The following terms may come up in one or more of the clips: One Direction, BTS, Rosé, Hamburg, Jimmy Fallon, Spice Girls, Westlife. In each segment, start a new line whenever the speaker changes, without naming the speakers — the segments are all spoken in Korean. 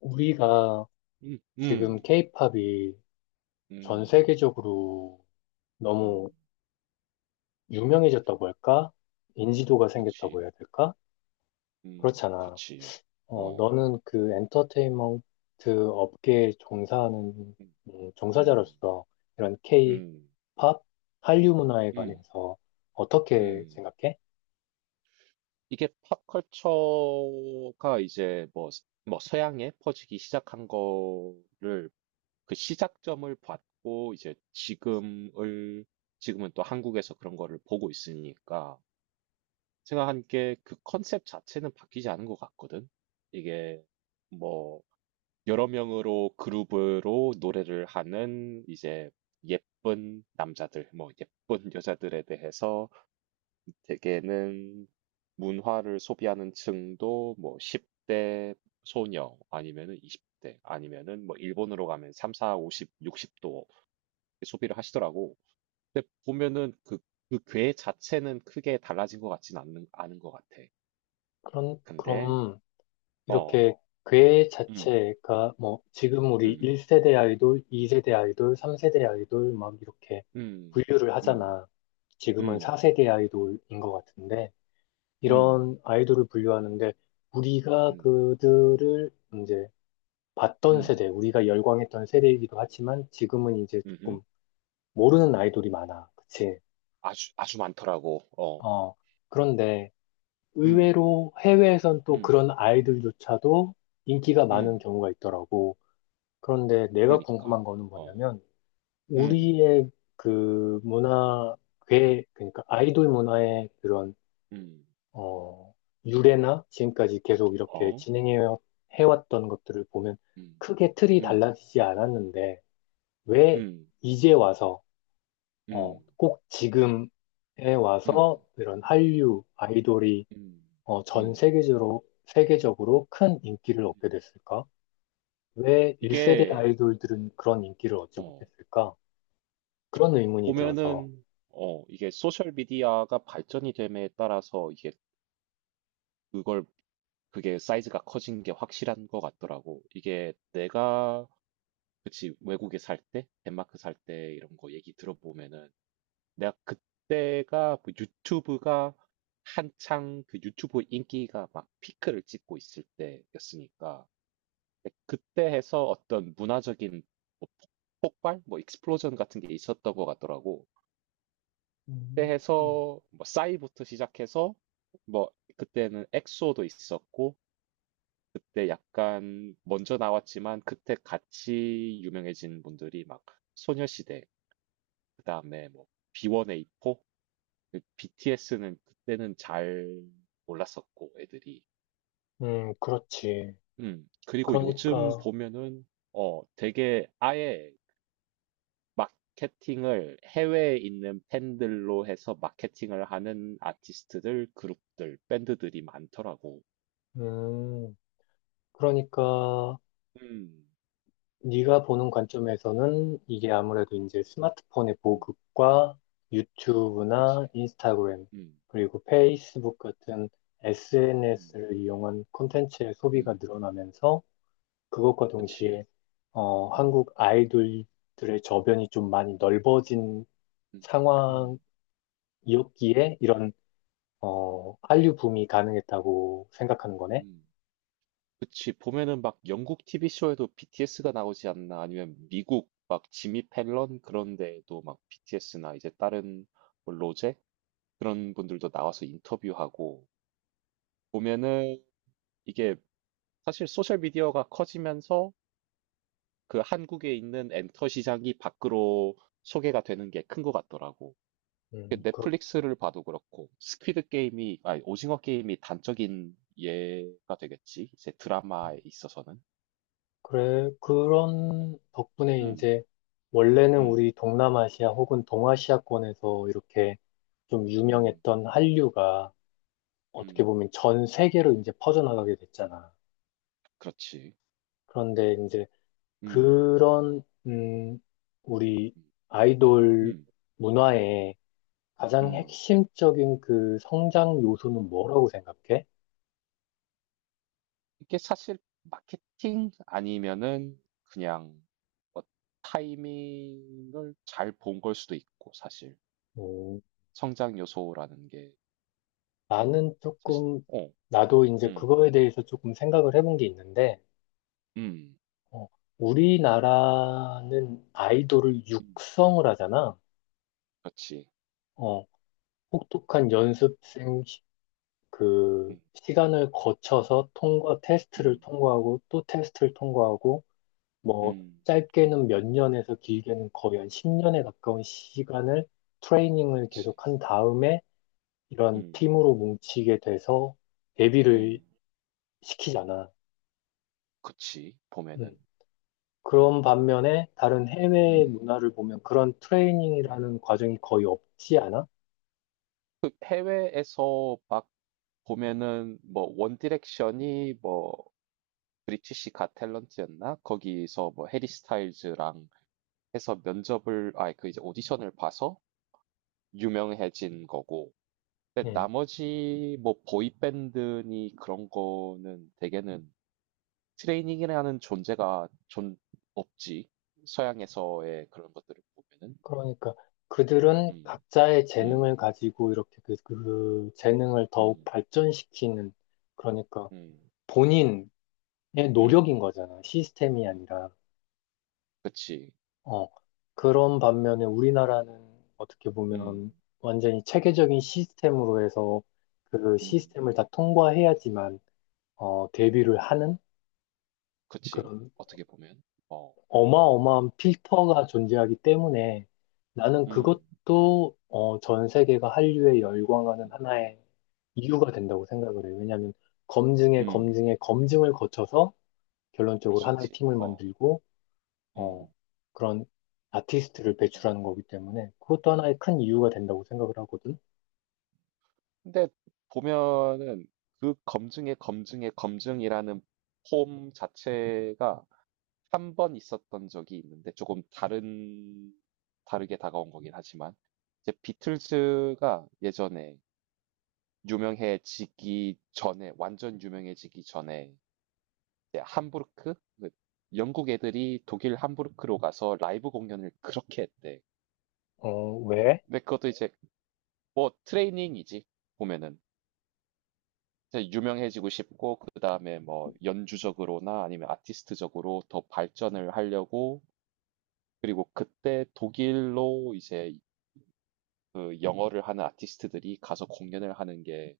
우리가
음, 음,
지금 케이팝이 전
음,
세계적으로
음,
너무 유명해졌다고 할까? 인지도가 생겼다고
그치,
해야 될까? 그렇잖아.
그치,
어,
어,
너는 그 엔터테인먼트 업계에 종사하는
음, 음,
종사자로서 이런 케이팝
음,
한류 문화에
음,
관해서 어떻게
음.
생각해?
이게 팝컬처가 이제 뭐, 뭐 서양에 퍼지기 시작한 거를 그 시작점을 봤고 이제 지금을, 지금은 또 한국에서 그런 거를 보고 있으니까 생각한 게, 그 컨셉 자체는 바뀌지 않은 것 같거든. 이게 뭐 여러 명으로 그룹으로 노래를 하는, 이제 예쁜 남자들, 뭐 예쁜 여자들에 대해서 대개는 문화를 소비하는 층도 뭐 10대 소녀 아니면은 20대 아니면은 뭐 일본으로 가면 3, 4, 50, 60도 소비를 하시더라고. 근데 보면은 그, 그 괴 자체는 크게 달라진 것 같진 않은 것 같아.
그런,
근데,
그럼
어,
이렇게 괴
음,
자체가 뭐 지금 우리
음,
1세대 아이돌, 2세대 아이돌, 3세대 아이돌 막 이렇게
음,
분류를
음,
하잖아. 지금은
음,
4세대 아이돌인 것 같은데
음.
이런 아이돌을 분류하는데 우리가
음.
그들을 이제 봤던
음.
세대, 우리가 열광했던 세대이기도 하지만 지금은 이제
음음.
조금 모르는 아이돌이 많아. 그치?
아주 아주 많더라고. 어.
어, 그런데
음.
의외로 해외에선 또
음.
그런 아이돌조차도 인기가 많은
음.
경우가 있더라고. 그런데 내가
그러니까.
궁금한 거는
어.
뭐냐면,
음.
우리의 그 문화, 괴, 그러니까 아이돌 문화의 그런,
음.
어, 유래나 지금까지 계속 이렇게
어.
진행해 해왔던 것들을 보면
음.
크게 틀이
음.
달라지지 않았는데, 왜
음.
이제 와서, 어,
음.
꼭 지금에 와서
음.
이런 한류 아이돌이,
음.
어, 전
음.
세계적으로, 세계적으로 큰 인기를 얻게 됐을까? 왜 1세대
이게
아이돌들은 그런 인기를 얻지
어
못했을까? 그런 의문이 들어서.
보면은 이게 소셜 미디어가 발전이 됨에 따라서, 이게 그걸 그게 사이즈가 커진 게 확실한 것 같더라고. 이게 내가, 그치, 외국에 살 때, 덴마크 살 때 이런 거 얘기 들어보면은, 내가 그때가, 그 유튜브가 한창 그 유튜브 인기가 막 피크를 찍고 있을 때였으니까. 근데 그때 해서 어떤 문화적인 뭐 폭발, 뭐 익스플로전 같은 게 있었던 것 같더라고. 그때
음,
해서 뭐 싸이부터 시작해서, 뭐 그때는 엑소도 있었고, 그때 약간 먼저 나왔지만 그때 같이 유명해진 분들이 막 소녀시대, 그다음에 뭐 B1A4. 그 BTS는 그때는 잘 몰랐었고 애들이.
그렇지. 그렇지.
음. 그리고 요즘
그러니까,
보면은 되게 아예 마케팅을 해외에 있는 팬들로 해서 마케팅을 하는 아티스트들, 그룹들, 밴드들이 많더라고.
음, 그러니까,
음.
네가 보는 관점에서는 이게 아무래도 이제 스마트폰의
음.
보급과
그치.
유튜브나 인스타그램,
음.
그리고 페이스북 같은
음.
SNS를 이용한 콘텐츠의 소비가
음.
늘어나면서 그것과
그치.
동시에, 어,
음.
한국 아이돌들의 저변이 좀 많이 넓어진
음. 음.
상황이었기에 이런 어, 한류 붐이
음.
가능했다고 생각하는 거네.
음. 그치, 보면은 막 영국 TV쇼에도 BTS가 나오지 않나, 아니면 미국 막 지미 펠런 그런 데에도 막 BTS나 이제 다른 뭐 로제? 그런 분들도 나와서 인터뷰하고. 보면은 이게 사실 소셜미디어가 커지면서 그 한국에 있는 엔터 시장이 밖으로 소개가 되는 게 큰 것 같더라고. 그
그, 렇
넷플릭스를 봐도 그렇고, 스퀴드 게임이, 아니, 오징어 게임이 단적인 예가 되겠지, 이제 드라마에 있어서는.
그래. 그런 덕분에
음,
이제 원래는
음,
우리 동남아시아 혹은 동아시아권에서 이렇게 좀
음.
유명했던 한류가 어떻게
음.
보면 전 세계로 이제 퍼져나가게 됐잖아.
그렇지.
그런데 이제
음.
그런, 우리
음.
아이돌
음.
문화의 가장
음.
핵심적인 그 성장 요소는 뭐라고 생각해?
이게 사실 마케팅 아니면은, 그냥 뭐 타이밍을 잘 본 걸 수도 있고. 사실 성장 요소라는 게,
나는
사실
조금,
어.
나도 이제
음.
그거에 대해서 조금 생각을 해본 게 있는데,
음.
어, 우리나라는 아이돌을
음.
육성을 하잖아.
그렇지.
어, 혹독한 연습생 시- 그
음.
시간을 거쳐서 통과, 테스트를
음.
통과하고 또 테스트를 통과하고, 뭐,
음.
짧게는 몇 년에서 길게는 거의 한 10년에 가까운 시간을 트레이닝을
그렇지.
계속 한 다음에 이런
음.
팀으로 뭉치게 돼서 데뷔를
음.
시키잖아.
그렇지.
음.
보면은
그런 반면에 다른 해외
음.
문화를 보면 그런
음.
트레이닝이라는 과정이 거의 없지 않아?
그 해외에서 막 보면은, 뭐 원디렉션이 뭐 브리티시 갓 탤런트였나? 거기서 뭐 해리 스타일즈랑 해서 면접을, 아 그 이제 오디션을 봐서 유명해진 거고. 근데
예.
나머지 뭐 보이밴드니 그런 거는 대개는 트레이닝이라는 존재가 존 없지. 서양에서의 그런 것들을 보면은.
그러니까 그들은
음,
각자의
음,
재능을 가지고 이렇게 그, 그 재능을 더욱
음,
발전시키는 그러니까
음,
본인의
음,
노력인 거잖아. 시스템이 아니라.
그치,
어. 그런 반면에 우리나라는 어떻게
음,
보면 완전히 체계적인 시스템으로 해서 그
음,
시스템을 다 통과해야지만 어, 데뷔를 하는
그치.
그런
어떻게 보면, 어,
어마어마한 필터가 존재하기 때문에 나는
음,
그것도 어, 전 세계가 한류에 열광하는
음,
하나의 이유가 된다고 생각을 해요. 왜냐하면 검증에
음.
검증에 검증을 거쳐서
그럴
결론적으로
수
하나의
있지.
팀을
어,
만들고 어,
음.
그런 아티스트를
음.
배출하는 거기 때문에 그것도 하나의 큰 이유가 된다고 생각을 하거든.
근데 보면은 그 검증의 검증의 검증이라는 폼 자체가 한 번 있었던 적이 있는데, 조금 다른 다르게 다가온 거긴 하지만, 이제 비틀즈가 예전에 유명해지기 전에, 완전 유명해지기 전에 이제 함부르크, 그 영국 애들이 독일 함부르크로 가서 라이브 공연을 그렇게 했대.
어, 왜?
근데 그것도 이제 뭐 트레이닝이지. 보면은 이제 유명해지고 싶고, 그 다음에 뭐 연주적으로나 아니면 아티스트적으로 더 발전을 하려고. 그리고 그때 독일로 이제 그 영어를 하는 아티스트들이 가서 공연을 하는 게,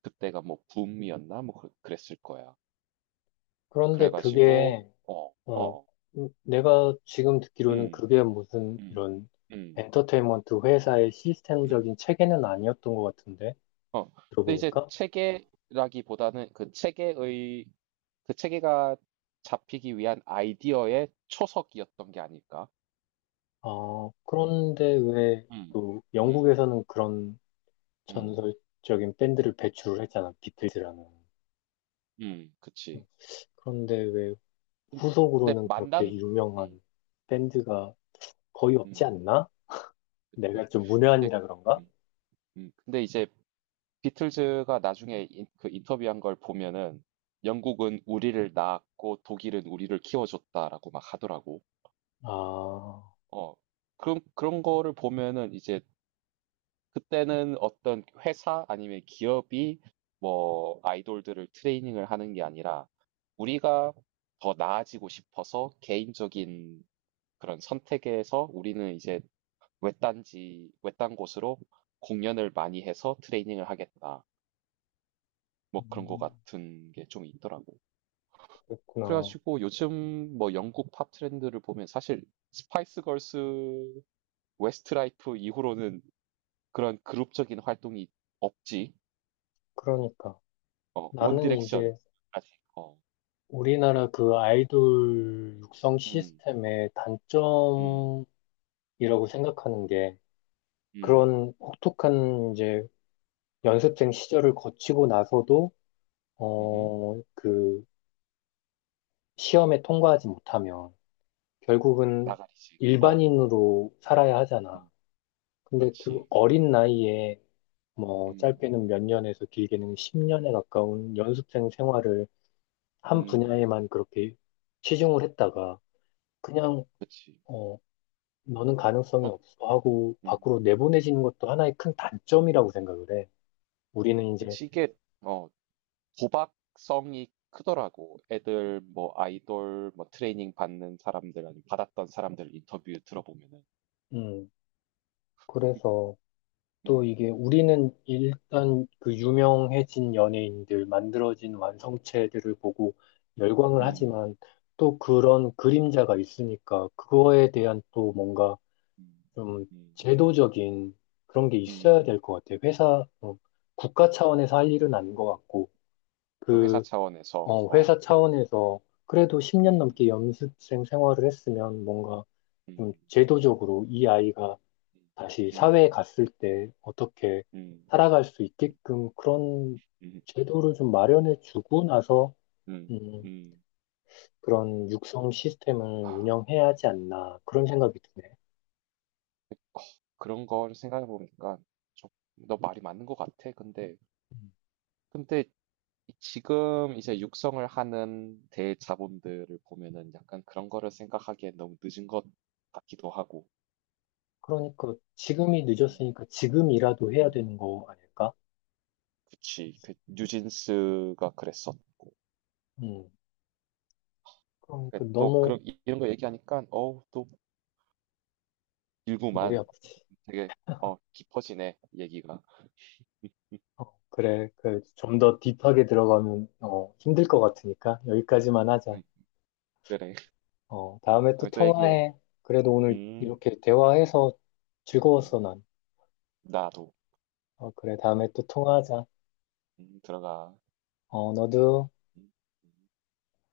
그때가 뭐 붐이었나? 뭐 그랬을 거야.
그런데 그게
그래가지고,
어, 내가 지금 듣기로는
음,
그게 무슨
음,
이런
음,
엔터테인먼트 회사의
음,
시스템적인 체계는 아니었던 것 같은데,
어. 근데 이제
들어보니까.
체계라기보다는 그 체계의, 그 체계가 잡히기 위한 아이디어의 초석이었던 게 아닐까?
아, 그런데 왜
음,
또
음.
영국에서는 그런
음.
전설적인 밴드를 배출을 했잖아, 비틀즈라는.
음. 그치.
그런데 왜
근- 근데
후속으로는 그렇게
만난,
유명한
음.
밴드가 거의 없지
음.
않나?
그치.
내가 좀
근데
문외한이라 그런가?
음. 음. 근데 이제 비틀즈가 나중에 그 인터뷰한 걸 보면은, 영국은 우리를 낳았고 독일은 우리를 키워줬다라고 막 하더라고.
아,
어. 그런 그런 거를 보면은 이제, 그때는 어떤 회사 아니면 기업이 뭐 아이돌들을 트레이닝을 하는 게 아니라, 우리가 더 나아지고 싶어서 개인적인 그런 선택에서 우리는 이제 외딴 곳으로 공연을 많이 해서 트레이닝을 하겠다, 뭐 그런 거
음,
같은 게 좀 있더라고.
그랬구나.
그래가지고 요즘 뭐 영국 팝 트렌드를 보면, 사실 스파이스 걸스, 웨스트라이프 이후로는 그런 그룹적인 활동이 없지.
그러니까.
어, 원
나는
디렉션.
이제
아직, 어,
우리나라 그 아이돌 육성
음,
시스템의
음,
단점이라고 생각하는 게
음,
그런 혹독한 이제 연습생
음,
시절을 거치고 나서도
음.
어, 그 시험에 통과하지 못하면 결국은
나가리지. 어,
일반인으로 살아야 하잖아.
음,
근데 그
그렇지.
어린 나이에 뭐
음,
짧게는 몇 년에서 길게는 10년에 가까운 연습생 생활을 한
음,
분야에만 그렇게 치중을 했다가 그냥
그렇지.
어, 너는 가능성이
어,
없어 하고
음.
밖으로 내보내지는 것도 하나의 큰 단점이라고 생각을 해. 우리는 이제,
그치, 이게, 어, 도박성이 크더라고. 애들 뭐 아이돌 뭐 트레이닝 받는 사람들 아니면 받았던 사람들 인터뷰 들어보면은.
음, 그래서 또
음,
이게 우리는 일단 그 유명해진 연예인들, 만들어진 완성체들을 보고 열광을
음,
하지만 또 그런 그림자가 있으니까 그거에 대한 또 뭔가
음,
좀
음,
제도적인 그런 게 있어야
음.
될 것 같아. 회사, 어, 국가 차원에서 할 일은 아닌 것 같고,
그 회사
그
차원에서,
어,
어,
회사 차원에서 그래도 10년
음,
넘게 연습생 생활을 했으면 뭔가 좀
음,
제도적으로 이 아이가 다시
음,
사회에 갔을 때 어떻게
음,
살아갈 수 있게끔 그런
음,
제도를 좀 마련해 주고 나서
음,
음,
음.
그런 육성 시스템을
아,
운영해야 하지 않나 그런 생각이 드네.
어, 그런 걸 생각해 보니까 너 말이 맞는 것 같아. 근데
음,
근데 지금 이제 육성을 하는 대자본들을 보면은 약간 그런 거를 생각하기엔 너무 늦은 것 같기도 하고.
그러니까 지금이
음,
늦었으니까 지금이라도 해야
음,
되는 거 아닐까?
그치. 그 뉴진스가 그랬었고.
음, 그러니까
그또
너무
그런 이런 거 얘기하니까 어우 또
머리
일구만
아프지.
되게 어 깊어지네 얘기가.
어, 그래. 그, 좀 더 딥하게 들어가면, 어, 힘들 것 같으니까 여기까지만 하자.
음, 그래.
어, 다음에 또
다음에 또 얘기해.
통화해. 그래도 오늘
음,
이렇게 대화해서
음,
즐거웠어, 난.
나도.
어, 그래. 다음에 또 통화하자.
들어가.
어, 너도.
음, 음.